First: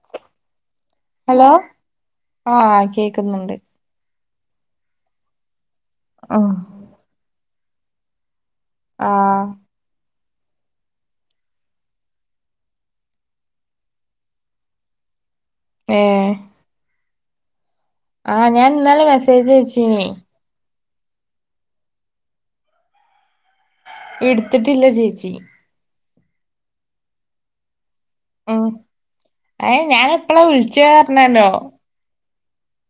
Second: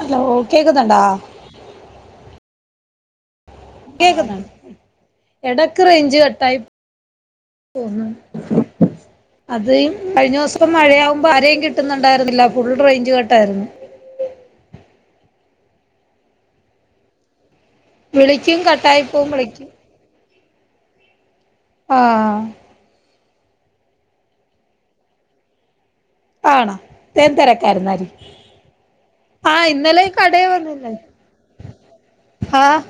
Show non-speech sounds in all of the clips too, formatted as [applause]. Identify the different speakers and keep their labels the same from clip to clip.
Speaker 1: Hello കേക്കുന്നുണ്ടാ
Speaker 2: hello ആ കേക്കുന്നുണ്ട്
Speaker 1: കേക്കുന്നോ എടക്ക് റേഞ്ച്
Speaker 2: ആഹ്
Speaker 1: കട്ടായിപോകുന്നുണ്ട്
Speaker 2: ആഹ്
Speaker 1: അതെ കഴിഞ്ഞുസം മഴയാകുമ്പോ ആരേം കിട്ടുന്നുണ്ടായിരുന്നില്ല ഫുൾ റേഞ്ച് കട്ടായിരുന്നു
Speaker 2: ഏഹ് ആഹ്
Speaker 1: വിളിക്കും കട്ടായി
Speaker 2: ഞാൻഇന്നലെ
Speaker 1: പോവും
Speaker 2: മെസ്സേജ്
Speaker 1: വിളിക്കും
Speaker 2: അയച്ചീന്നുയ്
Speaker 1: ആഹ്
Speaker 2: ഇട്ത്തിട്ടില്ല ചേച്ചി
Speaker 1: ആണോ ഞാൻ തെരക്കായിരുന്നാരി
Speaker 2: ഉ അയ്ൻ ഞാനെപ്പളാ
Speaker 1: കടേ
Speaker 2: വിളിച്ച്
Speaker 1: വന്നില്ലേ
Speaker 2: പറഞ്ഞേരനോ
Speaker 1: ആഹ്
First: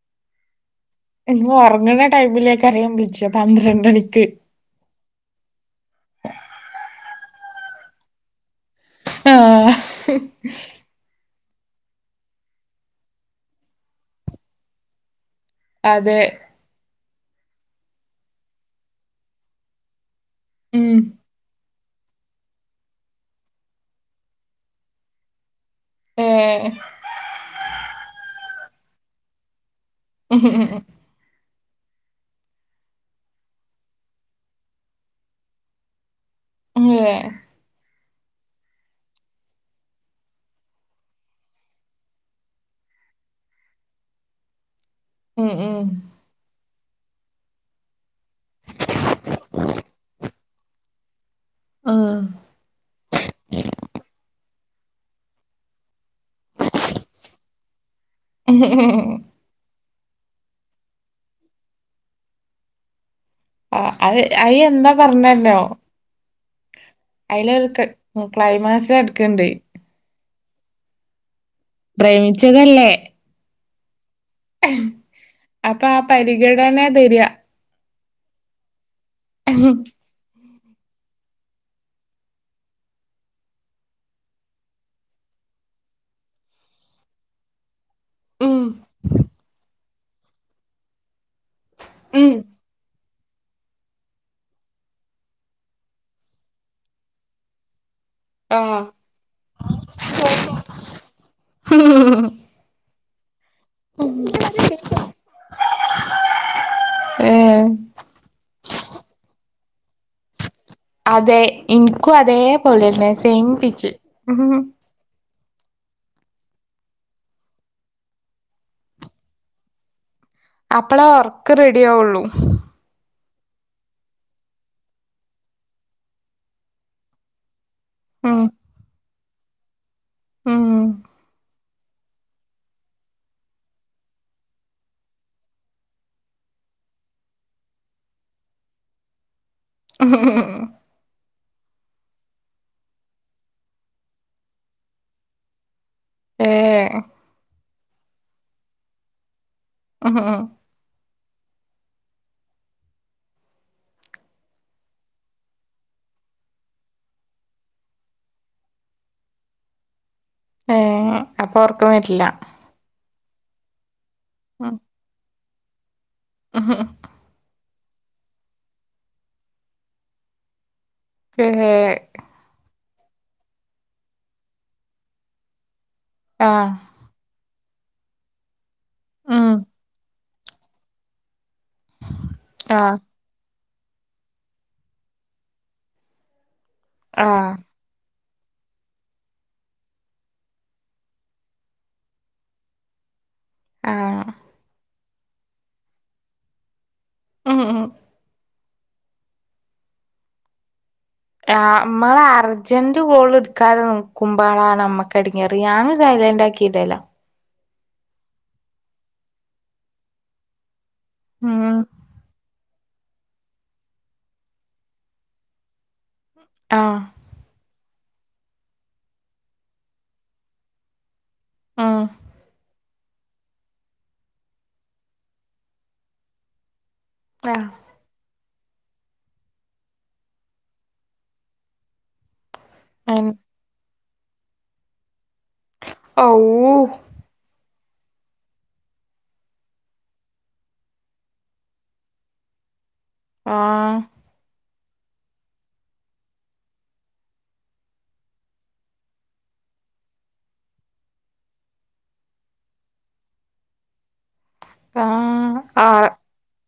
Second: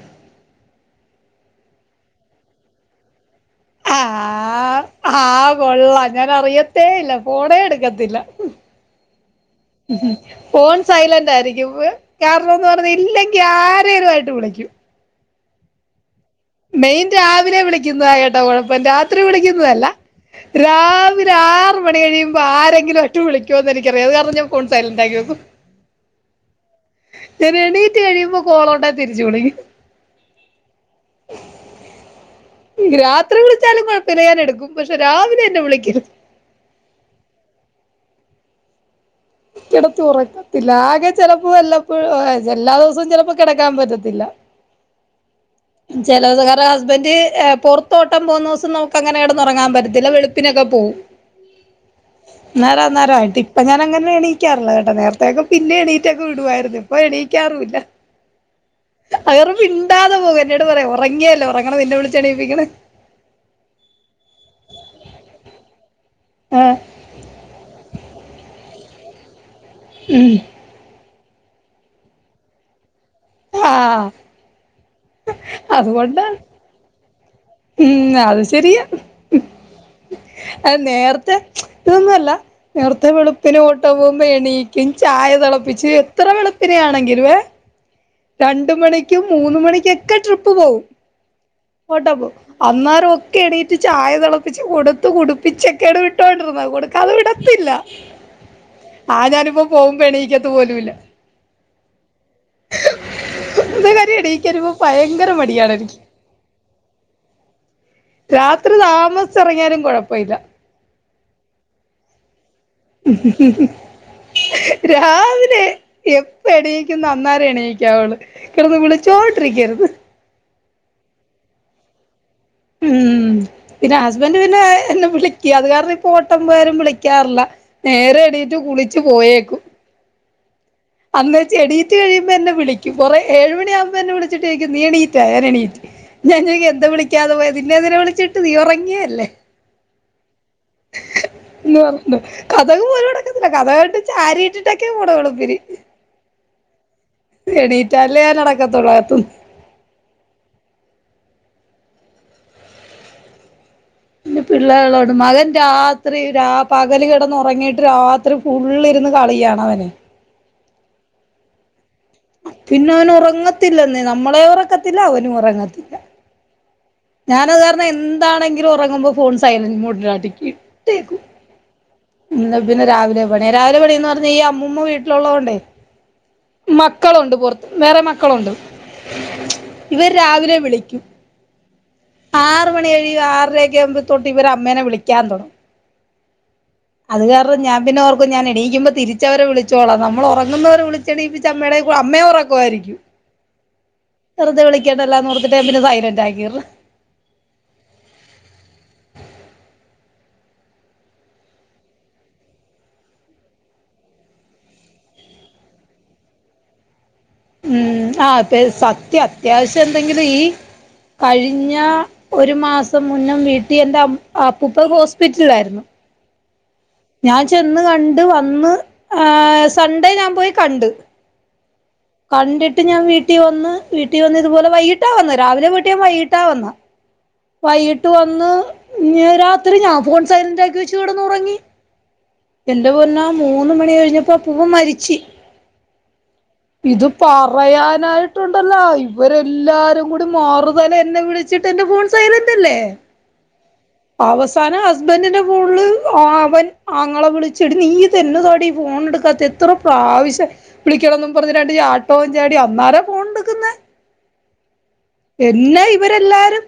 Speaker 2: എന്നും ഒറങ്ങ്ണ ടൈമിലേക്കാരം ഞാം വിളിച്ചത് പന്ത്രണ്ടണിക്ക്
Speaker 1: ആഹ് ആഹ് കൊള്ളാം ഞാൻ അറിയത്തേ ഇല്ല ഫോണേ എടുക്കത്തില്ല
Speaker 2: ആഹ്
Speaker 1: ഫോൺ സൈലന്റായിയിരിക്കും കാരണംന്ന് പറഞ്ഞ ഇല്ലെങ്കി ആരേലുആയിട്ട് വിളിക്കും
Speaker 2: അതെ
Speaker 1: മെയിൻ രാവിലെ വിളിക്കുന്നതാ കെട്ടോ കുഴപ്പം രാത്രി വിളിക്കുന്നതല്ല
Speaker 2: ഉം
Speaker 1: രാവിലെ ഒരു ആറ് മണി കഴുമ്പോ ആരെങ്കിലുംട്ട് വിളിക്കോന്ന് എനിക്കറിയ അത് കാരണം ഞാ ഫോൺ സൈലന്റ ആക്കി വെക്കും.
Speaker 2: ഏ
Speaker 1: ഞാൻ എണീറ്റ് കഴിയുമ്പോ കോളണ്ടാ തിരിച്ചു വിളിക്കും
Speaker 2: ഉം ഉം ഉം ഉം
Speaker 1: [inaudible] രാത്രി വിളിച്ചാലും കുഴപ്പില്ല്യാ എടുക്കും പക്ഷെ രാവിലെ എന്നെ വിളിക്കരുത്
Speaker 2: ഏഹ്
Speaker 1: കിടത്തി ഉറക്കത്തില്ല ആകെ ചെിലപ്പോ വല്ലപ്പോഴോ എല്ലാ ദിവസവും ചിലപ്പോ കിടക്കാൻ പറ്റത്തില്ല.
Speaker 2: ഉം ഉം
Speaker 1: ചില ദിവസം ഹസ്ബന്ഡ് പുറത്തോട്ടം പോകുന്ന ദിവസം നമുക്ക് അങ്ങനെ കിടന്നുറങ്ങാൻ പറ്റത്തില്ല വെളുപ്പിനൊക്കെ പോകും.
Speaker 2: ആഹ്
Speaker 1: ന്നാര അന്നേരമായിട്ട് ഇപ്പ ഞാന അങ്ങനെ എണീക്കാറില്ല കേട്ടോ നേരത്തേക്കെ പിന്നെ എണീറ്റൊക്കെ വിടുവമായിരുന്നു ഇപ്പോ എണീക്കാറില്ല.
Speaker 2: ഉം ഹ് ഹ്
Speaker 1: മിണ്ടാതെ പോക എന്നോട് പറയാം ഉറങ്ങിയല്ലോ ഉറങ്ങണം പിന്നെ വിളിച്ചാണീപ്പിക്ക് ണെ
Speaker 2: ആ അ അയി എന്താ പറഞ്ഞരണോ
Speaker 1: ആഹ്
Speaker 2: അയിലൊരു ഒരു ക്ലൈമാക്സ് കിടക്കണ്ട്
Speaker 1: ഉം
Speaker 2: പ്രേമിച്ചതല്ലേ?
Speaker 1: ആഹ്
Speaker 2: ആഹ് അപ്പൊ ആ പരിഗണന തരിക
Speaker 1: ഉം അത് ശെരിയ
Speaker 2: [inaudible]
Speaker 1: ആ നേരത്തെ ന്നല്ല നേരത്തെ വെളുപ്പിന് ഓട്ട പോകുമ്പോ എണീക്കും ചായ തിളപ്പിച്ച് എത്ര വെളുപ്പിനൊണെങ്കില് വെ
Speaker 2: ഉം
Speaker 1: രണ്ട് മണിക്കും മൂന്ന് മണിക്കൊക്കെ ട്രിപ്പ് പോകും ട്ടോ പ്
Speaker 2: ഉം
Speaker 1: അന്നേരം ഒക്കെ എണീറ്റ് ചായ തിളപ്പിച്ച് കൊടുത്ത് കുടിപ്പിച്ചൊക്കെടെ വിട്ടുകോണ്ടിരുന്നെ കൊടുക്കാതെ വിടത്തില്ല
Speaker 2: ആഹ്
Speaker 1: ആ ഞാനിപ്പോ പോക്മ്പോ എണീക്കത്ത് പോലും ഇല്ല. ഇന്നേരം എണീറ്റ് വരുമ്പോ ഭയങ്കര മടിയാണ് എനിക്ക്.
Speaker 2: ഏഹ്
Speaker 1: രാത്രി താമസിച്ചു ഉറങ്ങിയാലും കുഴപ്പമില്ല
Speaker 2: അതെ ഇൻക്കും അതേപോലെന്നെ സെയിപ്പിച്ച്.
Speaker 1: രാവിലെ എപ്പ എണീക്കുന്നു അന്നേരം എണീക്കവുള്ളു കിടന്ന് വിളിച്ചോണ്ടിരിക്കരുത്.
Speaker 2: അപ്പളേ ഉറക്ക് റെഡി ആവുള്ളൂ
Speaker 1: ഉം പിന്നെ ഹസ്ബൻഡ് പിന്നെ എന്നെ വിളിക്ക അത് കാരണം ഇപ്പ ഓട്ടം പോയാലും വിളിക്കാറില്ല. നേരെ
Speaker 2: ഉം
Speaker 1: എണീട്ട് കുളിച്ചു പോയേക്കും
Speaker 2: ഉം
Speaker 1: അന്ന് എണീറ്റ് കഴിയുമ്പോ എന്നെ വിളിക്കും കുറെ ഏഴ് മണിയകുമ്പോ എന്നെ വിളിചിട്ട് ചോയിക്കും നീ എണീറ്റാ ഞാൻ എണീറ്റു. ഞാൻ എന്താ വിളിക്കാതെ പോയത് നിന്നെ വിളിച്ചിട്ട് നീ ഉറങ്ങിയല്ലേ?
Speaker 2: ഉം ഉം ഹ്
Speaker 1: എന്ന് പറഞ്ഞ കതക് പോലും അടക്കത്തില്ല കതക് ചാരി ഇട്ടിട്ടൊക്കെ പോകുന്നെ വെളുപ്പിന്
Speaker 2: ഏഹ്
Speaker 1: എണീറ്റാല്ലേ ഞാൻ അടക്കത്തുള്ളൂ
Speaker 2: ഊഹുഹുഹ്ഹു
Speaker 1: പിള്ളേരുള്ളൊണ്ട് മകൻ രാത്രി രാ പകല് കിടന്നുറങ്ങിട്ട് രാത്രി രാത്രി ഫുുള്ളിരുന്ന് കളിയാണ് അവന്
Speaker 2: ഏ അപ്പൊ ഉറക്കം വരില്ല
Speaker 1: പിന്നെ അവൻ ഉറങ്ങത്തില്ലെന്നേ നമ്മളെയും ഉറക്കത്തില്ല അവനും ഉറങ്ങത്തില്ല
Speaker 2: മ്മ് ഹ്
Speaker 1: ഞാനത് കാരണം എന്താണെങ്കിലും ഉറങ്ങുമ്പോ ഫോൺ സൈലന്റ് മോഡിലേക്ക് ഇട്ടേക്കും
Speaker 2: കെ ഏഹ്
Speaker 1: പിന്നെ രാവിലെ പണിയാ രാവിലെ പണി എന്ന് പറഞ്ഞാ ഈ അമ്മൂമ്മ വീട്ടിലുള്ളതു കൊണ്ടേ
Speaker 2: ആഹ്
Speaker 1: മക്കളുണ്ട് പുറത്ത് വേറെ മക്കളുണ്ട്
Speaker 2: ഉം
Speaker 1: ഇവര് രാവിലെ വിളിക്കും ആറ് മണി
Speaker 2: ആഹ്
Speaker 1: കഴിയും ആറര ഒക്കെ ആകുമ്പോ തൊട്ട് ഇവര് അമ്മേനെ വിളിക്കാൻ തൊടങ്ങും അത്
Speaker 2: ആഹ്
Speaker 1: കാരണം ഞാൻ പിന്നെ ഓർക്കും ഞാൻ എണീക്കുമ്പോൾ തിരിച്ച് അവരെ വിളിച്ചോളാം നമ്മളുറങ്ങുന്നവരെ വിളിച്ച് എണീപ്പിച്ച് അമ്മയുടെയും അമ്മയും ഉറക്കുമായിരിക്കും
Speaker 2: ആഹ്
Speaker 1: വെറുതെ വിളിക്കണ്ടല്ലോന്ന് ഓർത്തിട്ട് ഞാൻ പിന്നെ സൈലന്റ് ആക്കിയിടല്
Speaker 2: ഉം ഉം ആഹ് നമ്മള് അർജന്റ് കോള് എടുക്കാതെ നോക്കുമ്പോഴാണ് ഞമ്മക്ക് എടങ്ങാറ് ഞാന് സൈലൻ്റാക്കി കിടല
Speaker 1: മ്മ് അതെ സത്യം അത്യാവശ്യം എന്തെങ്കിലും ഈ കഴിഞ്ഞ
Speaker 2: ഉം
Speaker 1: ഒരു മാസം മുന്നെ വീട്ടിൽ എൻറെ അപ്പ് അപ്പൂപ്പൻ ഹോസ്പിറ്റലിലായിരുന്നു
Speaker 2: ആഹ്
Speaker 1: ഞാൻ ചെന്ന് കണ്ട് വന്ന് ഏഹ് സൺഡേ ഞാൻ പോയി കണ്ട്
Speaker 2: ആഹ്
Speaker 1: കണ്ടിട്ട് ഞാൻ വീട്ടിൽ വന്ന് വീട്ടിൽ വന്ന് ഇതുപോലെ വൈകിട്ട വന്നെ രാവിലെ പോയിട്ട് ഞാൻ വൈകീട്ടാ വന്നെ
Speaker 2: [inaudible]
Speaker 1: വൈകിട്ട് വന്ന് രാത്രി ഞാൻ ഫോൺ സൈലന്റ് ആക്കി വെച്ച് കെടന്ന് ഉറങ്ങി എന്റെ പൊന്നൊ
Speaker 2: ഉം
Speaker 1: മൂന്ന് മണി കഴിഞ്ഞപ്പോ പൂവൻ മരിച്ചു
Speaker 2: അവൂ
Speaker 1: ഇത് പറയാനായിട്ടുണ്ടല്ലോ ഇവരെല്ലാരും കൂടി മറുതല എന്നെ വിളിച്ചു വിളിച്ചിട്ട് എന്റെ ഫോൺ സൈലൻ്റല്ലേ
Speaker 2: ആഹ് ഹ്
Speaker 1: അവസാനം ഹസ്ബൻഡിന്റെ ഫോണില് അവൻ ആങ്ങള വിളിച്ച് എടി നീ ഇതെന്നതാടി ഫോൺ എടുക്കാത്തെ എത്ര പ്രാവശ്യം വിളിക്കണന്നും പറഞ്ഞ് രണ്ട് ചാട്ടോം ചാടി അന്നേര ഫോണെടുക്കുന്നെ
Speaker 2: ആഹ്
Speaker 1: എന്നേ
Speaker 2: ആഹ്
Speaker 1: ഇവരെല്ലാരും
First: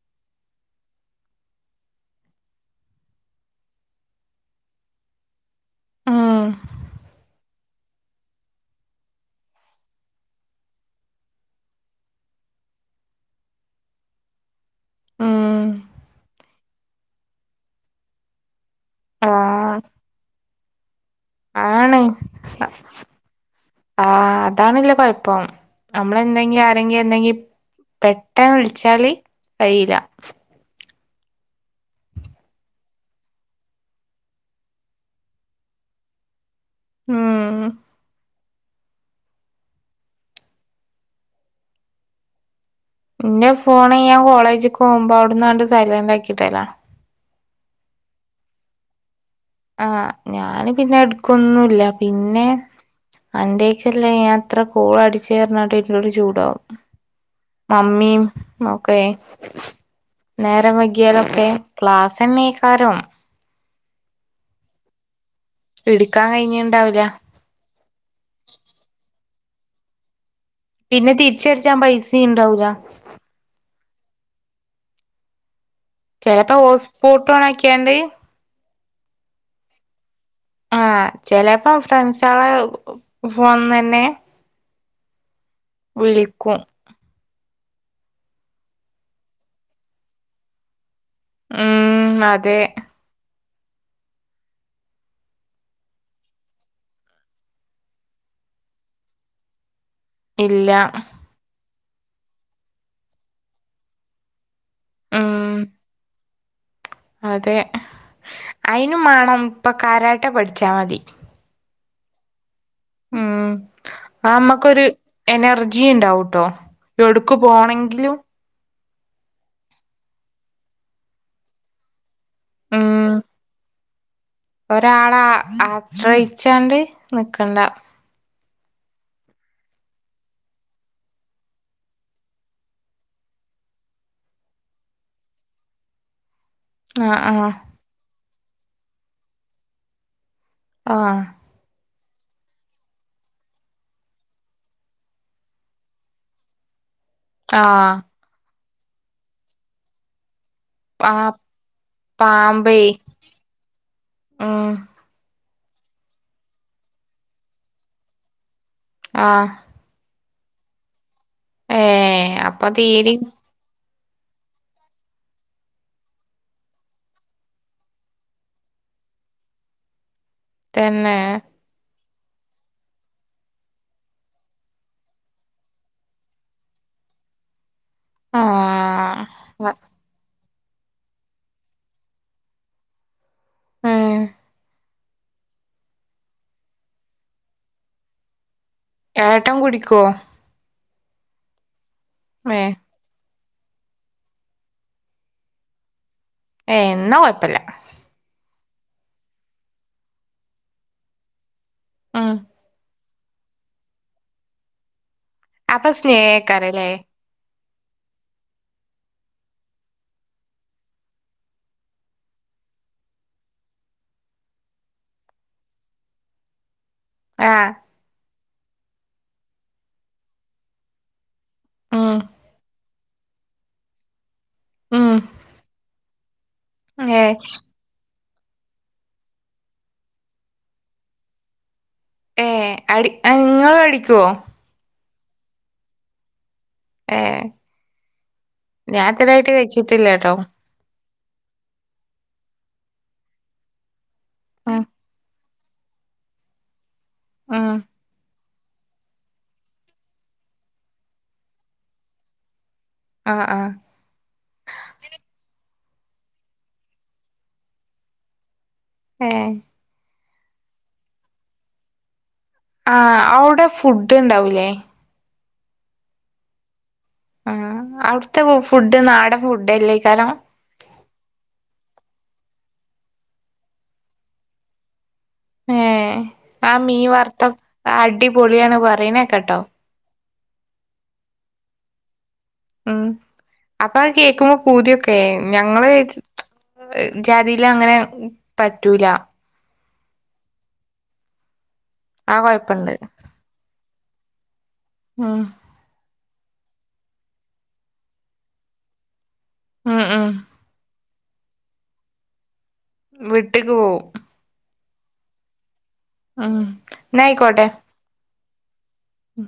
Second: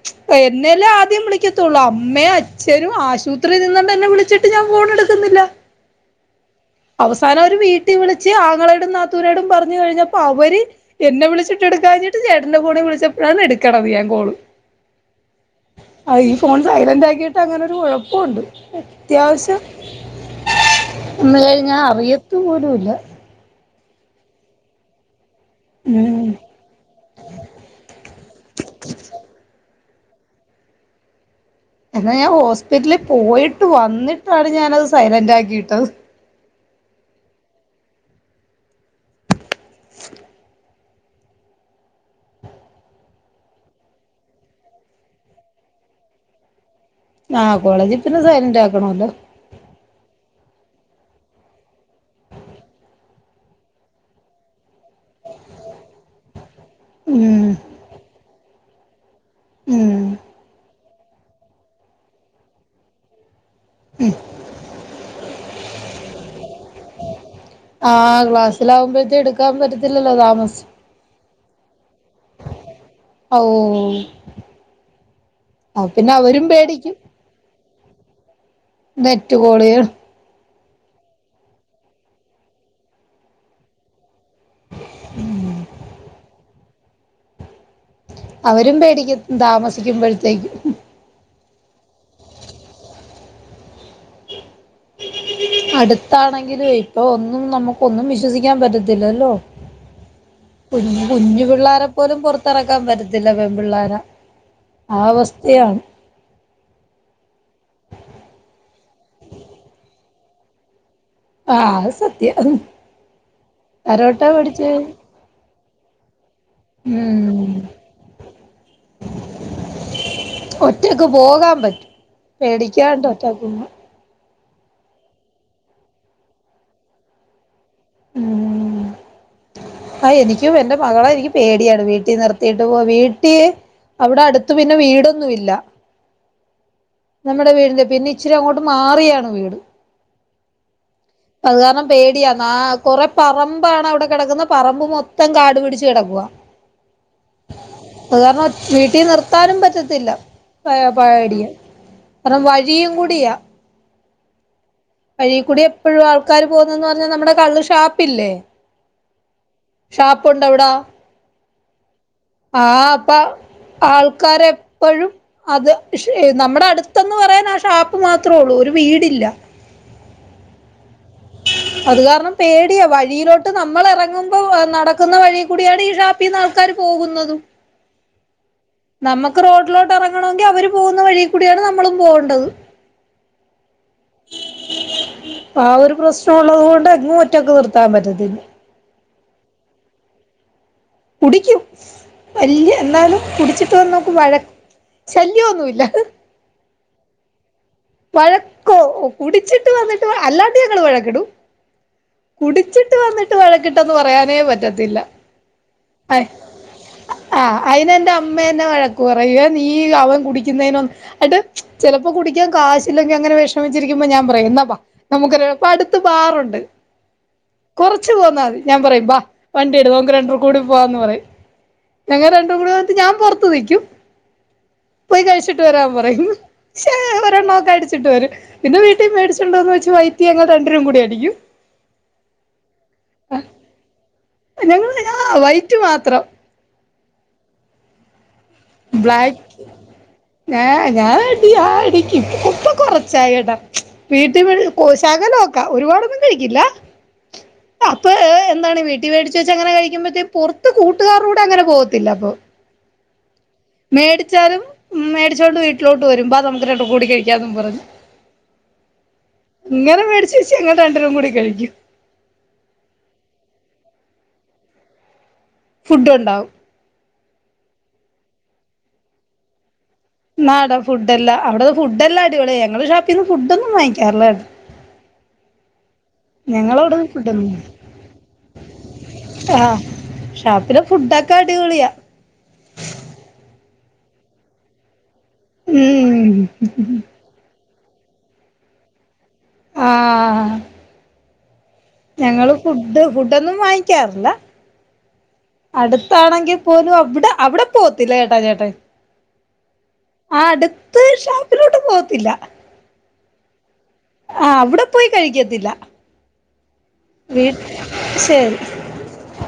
Speaker 1: എന്നെയല്ലേ ആദ്യം വിളിക്കത്തുള്ളൂ അമ്മേയും അച്ഛനും ആശുപത്രിയിൽ നിന്നണ്ട് എന്നെ വിളിച്ചിട്ട് ട്ട് ഞാൻ ഫോണെടുക്കുന്നില്ല
Speaker 2: ആഹ്
Speaker 1: അവസാനം അവര് വീട്ടിൽ വിളിച്ച് ആങ്ങളോടും നാത്തൂനോടും പറഞ്ഞു കഴിഞ്ഞപ്പോ അവര് എന്നെ വിളിച്ചിട്ട് എടുക്കാഞ്ഞിട്ട് ചേട്ടന്റെ ഫോണെ വിളിച്ചപ്പോഴാണ് എടുക്കണത് ഞാൻ കോള്
Speaker 2: ഉം
Speaker 1: ആഹ് ഈ ഫോൺ സൈലന്റ് ആക്കിട്ട് അങ്ങനൊരു കുഴപ്പമുണ്ട് അത്യാവശ്യം
Speaker 2: ആഹ്
Speaker 1: ഞാൻ
Speaker 2: ആണ്
Speaker 1: അറിയത്ത് പോലും ഇല്ല
Speaker 2: ആഹ് അതാണല്ലോ കുയപ്പം നമ്മള്
Speaker 1: ഉം
Speaker 2: എന്തെങ്കിലും ആരെങ്കിലും എന്തെങ്കിലും പെട്ടന്ന് വിളിച്ചാല് കയിയില്ല
Speaker 1: എന്നാൽ ഞാൻ ഹോസ്പിറ്റലിൽ പോയിട്ട് വന്നിട്ടാണ് ഞാനത് സൈലന്റ് ആക്കി ഇട്ടത്
Speaker 2: മ്മ് ഇന്റെ ഫോണ് ഞാൻ കോളേജ്ക്ക് പോകുമ്പോ അവിടന്നാണ്ട് സൈലന്റ് ആക്കിയിടല്ലാ
Speaker 1: ആഹ് കോളേജിൽ പിന്നെ സൈലന്റ് ആക്കണല്ലോ
Speaker 2: ആഹ് ഞാന് പിന്നെ എടുക്കൊന്നുമില്ല പിന്നെ അന്റെക്കല്ല ഞാൻ എത്ര കോള് അടിച്ച് പറഞ്ഞിട്ട് എന്നോട് ചൂടാവും
Speaker 1: ഉം
Speaker 2: മമ്മിയും മൊക്കെ
Speaker 1: ഉം
Speaker 2: നേരം വൈകിയാലൊക്കെ ക്ലാസ് തന്നെയികാരം
Speaker 1: മ്മ്
Speaker 2: എടുക്കാൻ കഴിഞ്ഞിണ്ടാവില്ല
Speaker 1: ആഹ് ക്ലാസ്സില ആകുമ്പോഴത്തുംടുക്കാൻ പറ്റത്തില്ലല്ലോ താമസം
Speaker 2: പിന്നെ തിരിച്ചടിച്ചാ പൈസിംണ്ടാവൂല
Speaker 1: ഓഹ് അപ്പൊ പിന്നെ അവരും പേടിക്കും
Speaker 2: ഫോണക്കിയാണ്ട്
Speaker 1: നെറ്റു കോളികൾ
Speaker 2: ആഹ് ചെലെപ്പോ ഫ്രണ്ട്സാളെ ഫോണിന്നന്നെ
Speaker 1: ഉം..
Speaker 2: വിളിക്കും
Speaker 1: അവരും പേടിക്കും താമസിക്കുമ്പോഴത്തേക്കും
Speaker 2: ഉം അതെ
Speaker 1: അടുത്താണെങ്കിലയ് ഇപ്പൊ ഒന്നും നമുക്കൊന്നും വിശ്വസിക്കാൻ പറ്റത്തില്ലല്ലോ
Speaker 2: ഇല്ല
Speaker 1: കുഞ് കുഞ്ഞു പിള്ളോരെ പോലും പൊറത്തിറക്കാൻ പറ്റത്തില്ല പെൺ പിള്ളോര
Speaker 2: ഉം
Speaker 1: ആവസ്ഥയാണ്
Speaker 2: അതെ അയിനുമാണം ഇപ്പ കാരാട്ടെ പഠിച്ചാ മതി
Speaker 1: ആഹ് സത്യം
Speaker 2: ഉം
Speaker 1: തരോട്ട
Speaker 2: ആ
Speaker 1: പഠിച്ചേ
Speaker 2: മ്മക്കൊരു എനർജിണ്ടാവുട്ടോ എടുക്ക്
Speaker 1: ഉം
Speaker 2: പോണങ്കിലും
Speaker 1: ഒറ്റക്ക് പോകാൻ പറ്റും പേടിക്കാണ്ട് ഒറ്റക്ക്
Speaker 2: ഒരാളാ ആശ്രയിച്ചാണ്ട് നിക്കണ്ട
Speaker 1: ഉം ആ എനിക്കും എന്റെ മകളെ എനിക്ക് പേടിയാണ് വീട്ടി നിർത്തിട്ട് പോവാ വീട്ടി... അവിടെ അടുത്ത് പിന്നെ വീടൊന്നുല്ല
Speaker 2: ആ ആ
Speaker 1: നമ്മുടെ വീടിന്റെ പിന്നി ഇച്ചിരി അങ്ങോട്ട് മാറിയാണ് വീട്
Speaker 2: ആഹ്
Speaker 1: അത് കാരണം പേടിയാ ന്നാ കൊറെ പറമ്പാണ് അവിടെ കെടക്കുന്നെ.. പറമ്പ് മൊത്തം കാടു പിടിച്ച് കെടക്കുവ
Speaker 2: ആഹ്
Speaker 1: അത് കാരണം വീട്ടി നിർത്താനും പറ്റത്തില്ല പയ
Speaker 2: ആ ആ
Speaker 1: പാടിയ കാര്ണം
Speaker 2: പാമ്പേ
Speaker 1: വഴിയും കൂടിയാ
Speaker 2: ഉം
Speaker 1: വഴി കൂടി എപ്പോഴും ആൾക്കാാര് പോകുന്നെന്ന് പറഞ്ഞാ നമ്മുടെ കള്ള് ഷാപ്പില്ലേ
Speaker 2: ആഹ്
Speaker 1: ഷാപ്പുണ്ടവിടാ
Speaker 2: ഏ
Speaker 1: ആ
Speaker 2: അപ്പൊ
Speaker 1: അപ്പ
Speaker 2: തീരിം
Speaker 1: ആൾക്കാരെപ്പഴും അത് ശ് നമ്മടെ അടുത്തന്ന് പറയാൻ ആ ഷാപ്പ് മാത്രേ ഉള്ളൂ ഒരു വീടില്ല
Speaker 2: തന്നെ
Speaker 1: അത് കാരണം പേടിയ വഴിയിലോട്ട് നമ്മൾ ഇറങ്ങുമ്പോ നടക്കുന്ന വഴി കൂടിയാണ് ഈ ഷാപ്പ് ഷാപ്പിന്ന് ആൾക്കാാര് പോകുന്നതും
Speaker 2: ആഹ്
Speaker 1: നമ്മക്ക് റോഡിലോട്ട് ഇറങ്ങണങ്കി അവര് പോകുന്ന വഴി കൂടിയാണ് നമ്മളും പോകണ്ടത്
Speaker 2: ഉം
Speaker 1: ആ ഒരു പ്രശ്നം ഉള്ളത് കൊണ്ട് എങ്ങും ഒറ്റക് നിർത്താൻ പറ്റത്തില്ല
Speaker 2: ഏട്ടം കുടിക്കോ
Speaker 1: കുടിക്കൂ
Speaker 2: ഏ
Speaker 1: വല്യ എന്നാലും കുടിച്ചിട്ട് വന്നു വയക്ക് ശല്യന്നുല്ല
Speaker 2: ഏയ്ന്നാ കുഴപ്പല്ല
Speaker 1: വഴക്കോ കുടിച്ചിട്ട് വന്നിട്ട് വ അല്ലാണ്ട് ഞങ്ങള് വഴക്കിടും
Speaker 2: ഉം
Speaker 1: കുടിച്ചിട്ട് കുടിച്ചിട്ട് വന്നിട്ട് വയകിട്ടെന്ന് പറയാനേ പറ്റത്തില്ല
Speaker 2: അപ്പ സ്നേഹക്കാരം ല്ലേ
Speaker 1: ആ അതിനെ ന്റെ അമ്മേന്നെ വഴക്ക് പറയും നീ അവൻ കുടിക്കുന്നതിനൊന്ന് ന്നട്ട് ചിലപ്പോ കുടിക്കാൻ കാശിലെങ്കി അങ്ങനെ വിഷമിച്ചിരിക്കുമ്പോ ഞാൻ പറയും എന്നാ നമുക്ക് അടുത്ത് ബാറുണ്ട്
Speaker 2: ആഹ്
Speaker 1: കുറച്ച് പോന്നാ മതി ഞാൻ പറയും ബാ വണ്ടി എടു ഞമ്മക്ക് രണ്ടൂർ കൂടി പോവാന്ന് പറയും
Speaker 2: ഉം
Speaker 1: ഞങ്ങ രണ്ടും കൂടെ ന്നിട്ട് ഞാൻ പൊറത്ത് നിക്കും
Speaker 2: ഉം
Speaker 1: പോയി കഴിച്ചിട്ട് വരാൻ പറയും
Speaker 2: ഏ
Speaker 1: ഒരെണ്ണം ഒക്കെ അടിച്ചിട്ട് വരും പിന്നെ വീട്ടിൽ മേടിച്ചുണ്ടോന്ന് വെച്ച് വൈകിട്ട് ഞങ്ങൾ രണ്ട് പേരും കൂടി അടിക്കും
Speaker 2: ഏഹ് അടി ഇങ്ങളടിക്കോ
Speaker 1: ഞങ്ങള് ആ വൈറ്റ് മാത്രം
Speaker 2: ഏഹ് ഞാൻ ഇതേരായിട്ട് കഴിച്ചിട്ടില്ല ട്ടോ
Speaker 1: ഏ ഞാൻ അടി ആടിക്കും ഇപ്പം കൊറച്ചായി കേട്ടോ വീട്ട
Speaker 2: ഉം
Speaker 1: കോ -ശകലോക്കെ നോക്ക ഒരുപാടൊന്നും കഴിക്കില്ല
Speaker 2: ഉം
Speaker 1: അപ്പൊ എന്താണ് വീട്ടിൽ മേടിച്ച് വെച്ച് അങ്ങനെ കഴിക്കുമ്പഴത്തെക്ക് പുറത്ത് കൂട്ടുകാരുടെ കൂടങ്ങനെ പോവത്തില്ല അപ്പൊ
Speaker 2: ആഹ് ആഹ്
Speaker 1: മേടിച്ചാലും മേടിച്ചോണ്ട് വീട്ടിലോട്ട് വരും ബാ നമുക്ക് രണ്ടൂർക്കും കൂടി കഴിക്കാംന്നും പറഞ്ഞു
Speaker 2: ഏഹ്
Speaker 1: ഇങ്ങനെ മേടിച്ച് വെച്ച് ഞങ്ങൾ രണ്ടെരും കൂടി കഴിക്കും
Speaker 2: ആ അവ്ടെ ഫുഡ് ഉണ്ടാവൂല്ലേ
Speaker 1: ഫുഡ്ണ്ടാവും
Speaker 2: ആ അവിടുത്തെ ഫുഡ് നാടൻ ഫുഡ് അല്ലേക്കാരം
Speaker 1: നാടൻ ഫുഡല്ല അവിട ഫുഡ്ഡല്ലാം അടിപൊളിയാ ഞങ്ങള് ഷാപ്പിന്ന് ഫുഡോന്നും വാങ്ങിക്കാറില്ലാ
Speaker 2: ഏ ആ മീൻ
Speaker 1: ഞങ്ങളവിടുന്ന് ഫുഡൊന്നും
Speaker 2: വർത്തൊക്കെ അടിപൊളിയാണ് പറിയ്ണെ കേക്കട്ടോ
Speaker 1: ആഹ് ഷാപ്പിലെ ഫുഡൊക്കെ അടിപൊളിയാ
Speaker 2: ഉം അപ്പൊ അത് കേൾക്കുമ്പോ പൂതിയൊക്കെ ഞങ്ങള്
Speaker 1: ഉം
Speaker 2: ജാതി ല് അങ്ങനെ പറ്റൂല
Speaker 1: ആ
Speaker 2: ആ
Speaker 1: ഞങ്ങള്
Speaker 2: കൊഴപ്പുണ്ട്
Speaker 1: ഫുഡ് ഫുഡൊന്നും വാങ്ങിക്കാറില്ല
Speaker 2: ആഹ
Speaker 1: അടുത്താണെങ്കിൽ പോലും അവിടെ അവിടെ പോകത്തില്ല ചേട്ടാ ചേട്ടായി
Speaker 2: ഉം ഉം
Speaker 1: ആ അടുത്ത് ഷാപ്പിലോട്ടും പോവത്തില്ല
Speaker 2: വിട്ട്ക്ക് പോവും
Speaker 1: ആ അവിടെ പോയി കഴിക്കത്തില്ല
Speaker 2: ആഹ്
Speaker 1: വീട്ട് ശരി
Speaker 2: ഉം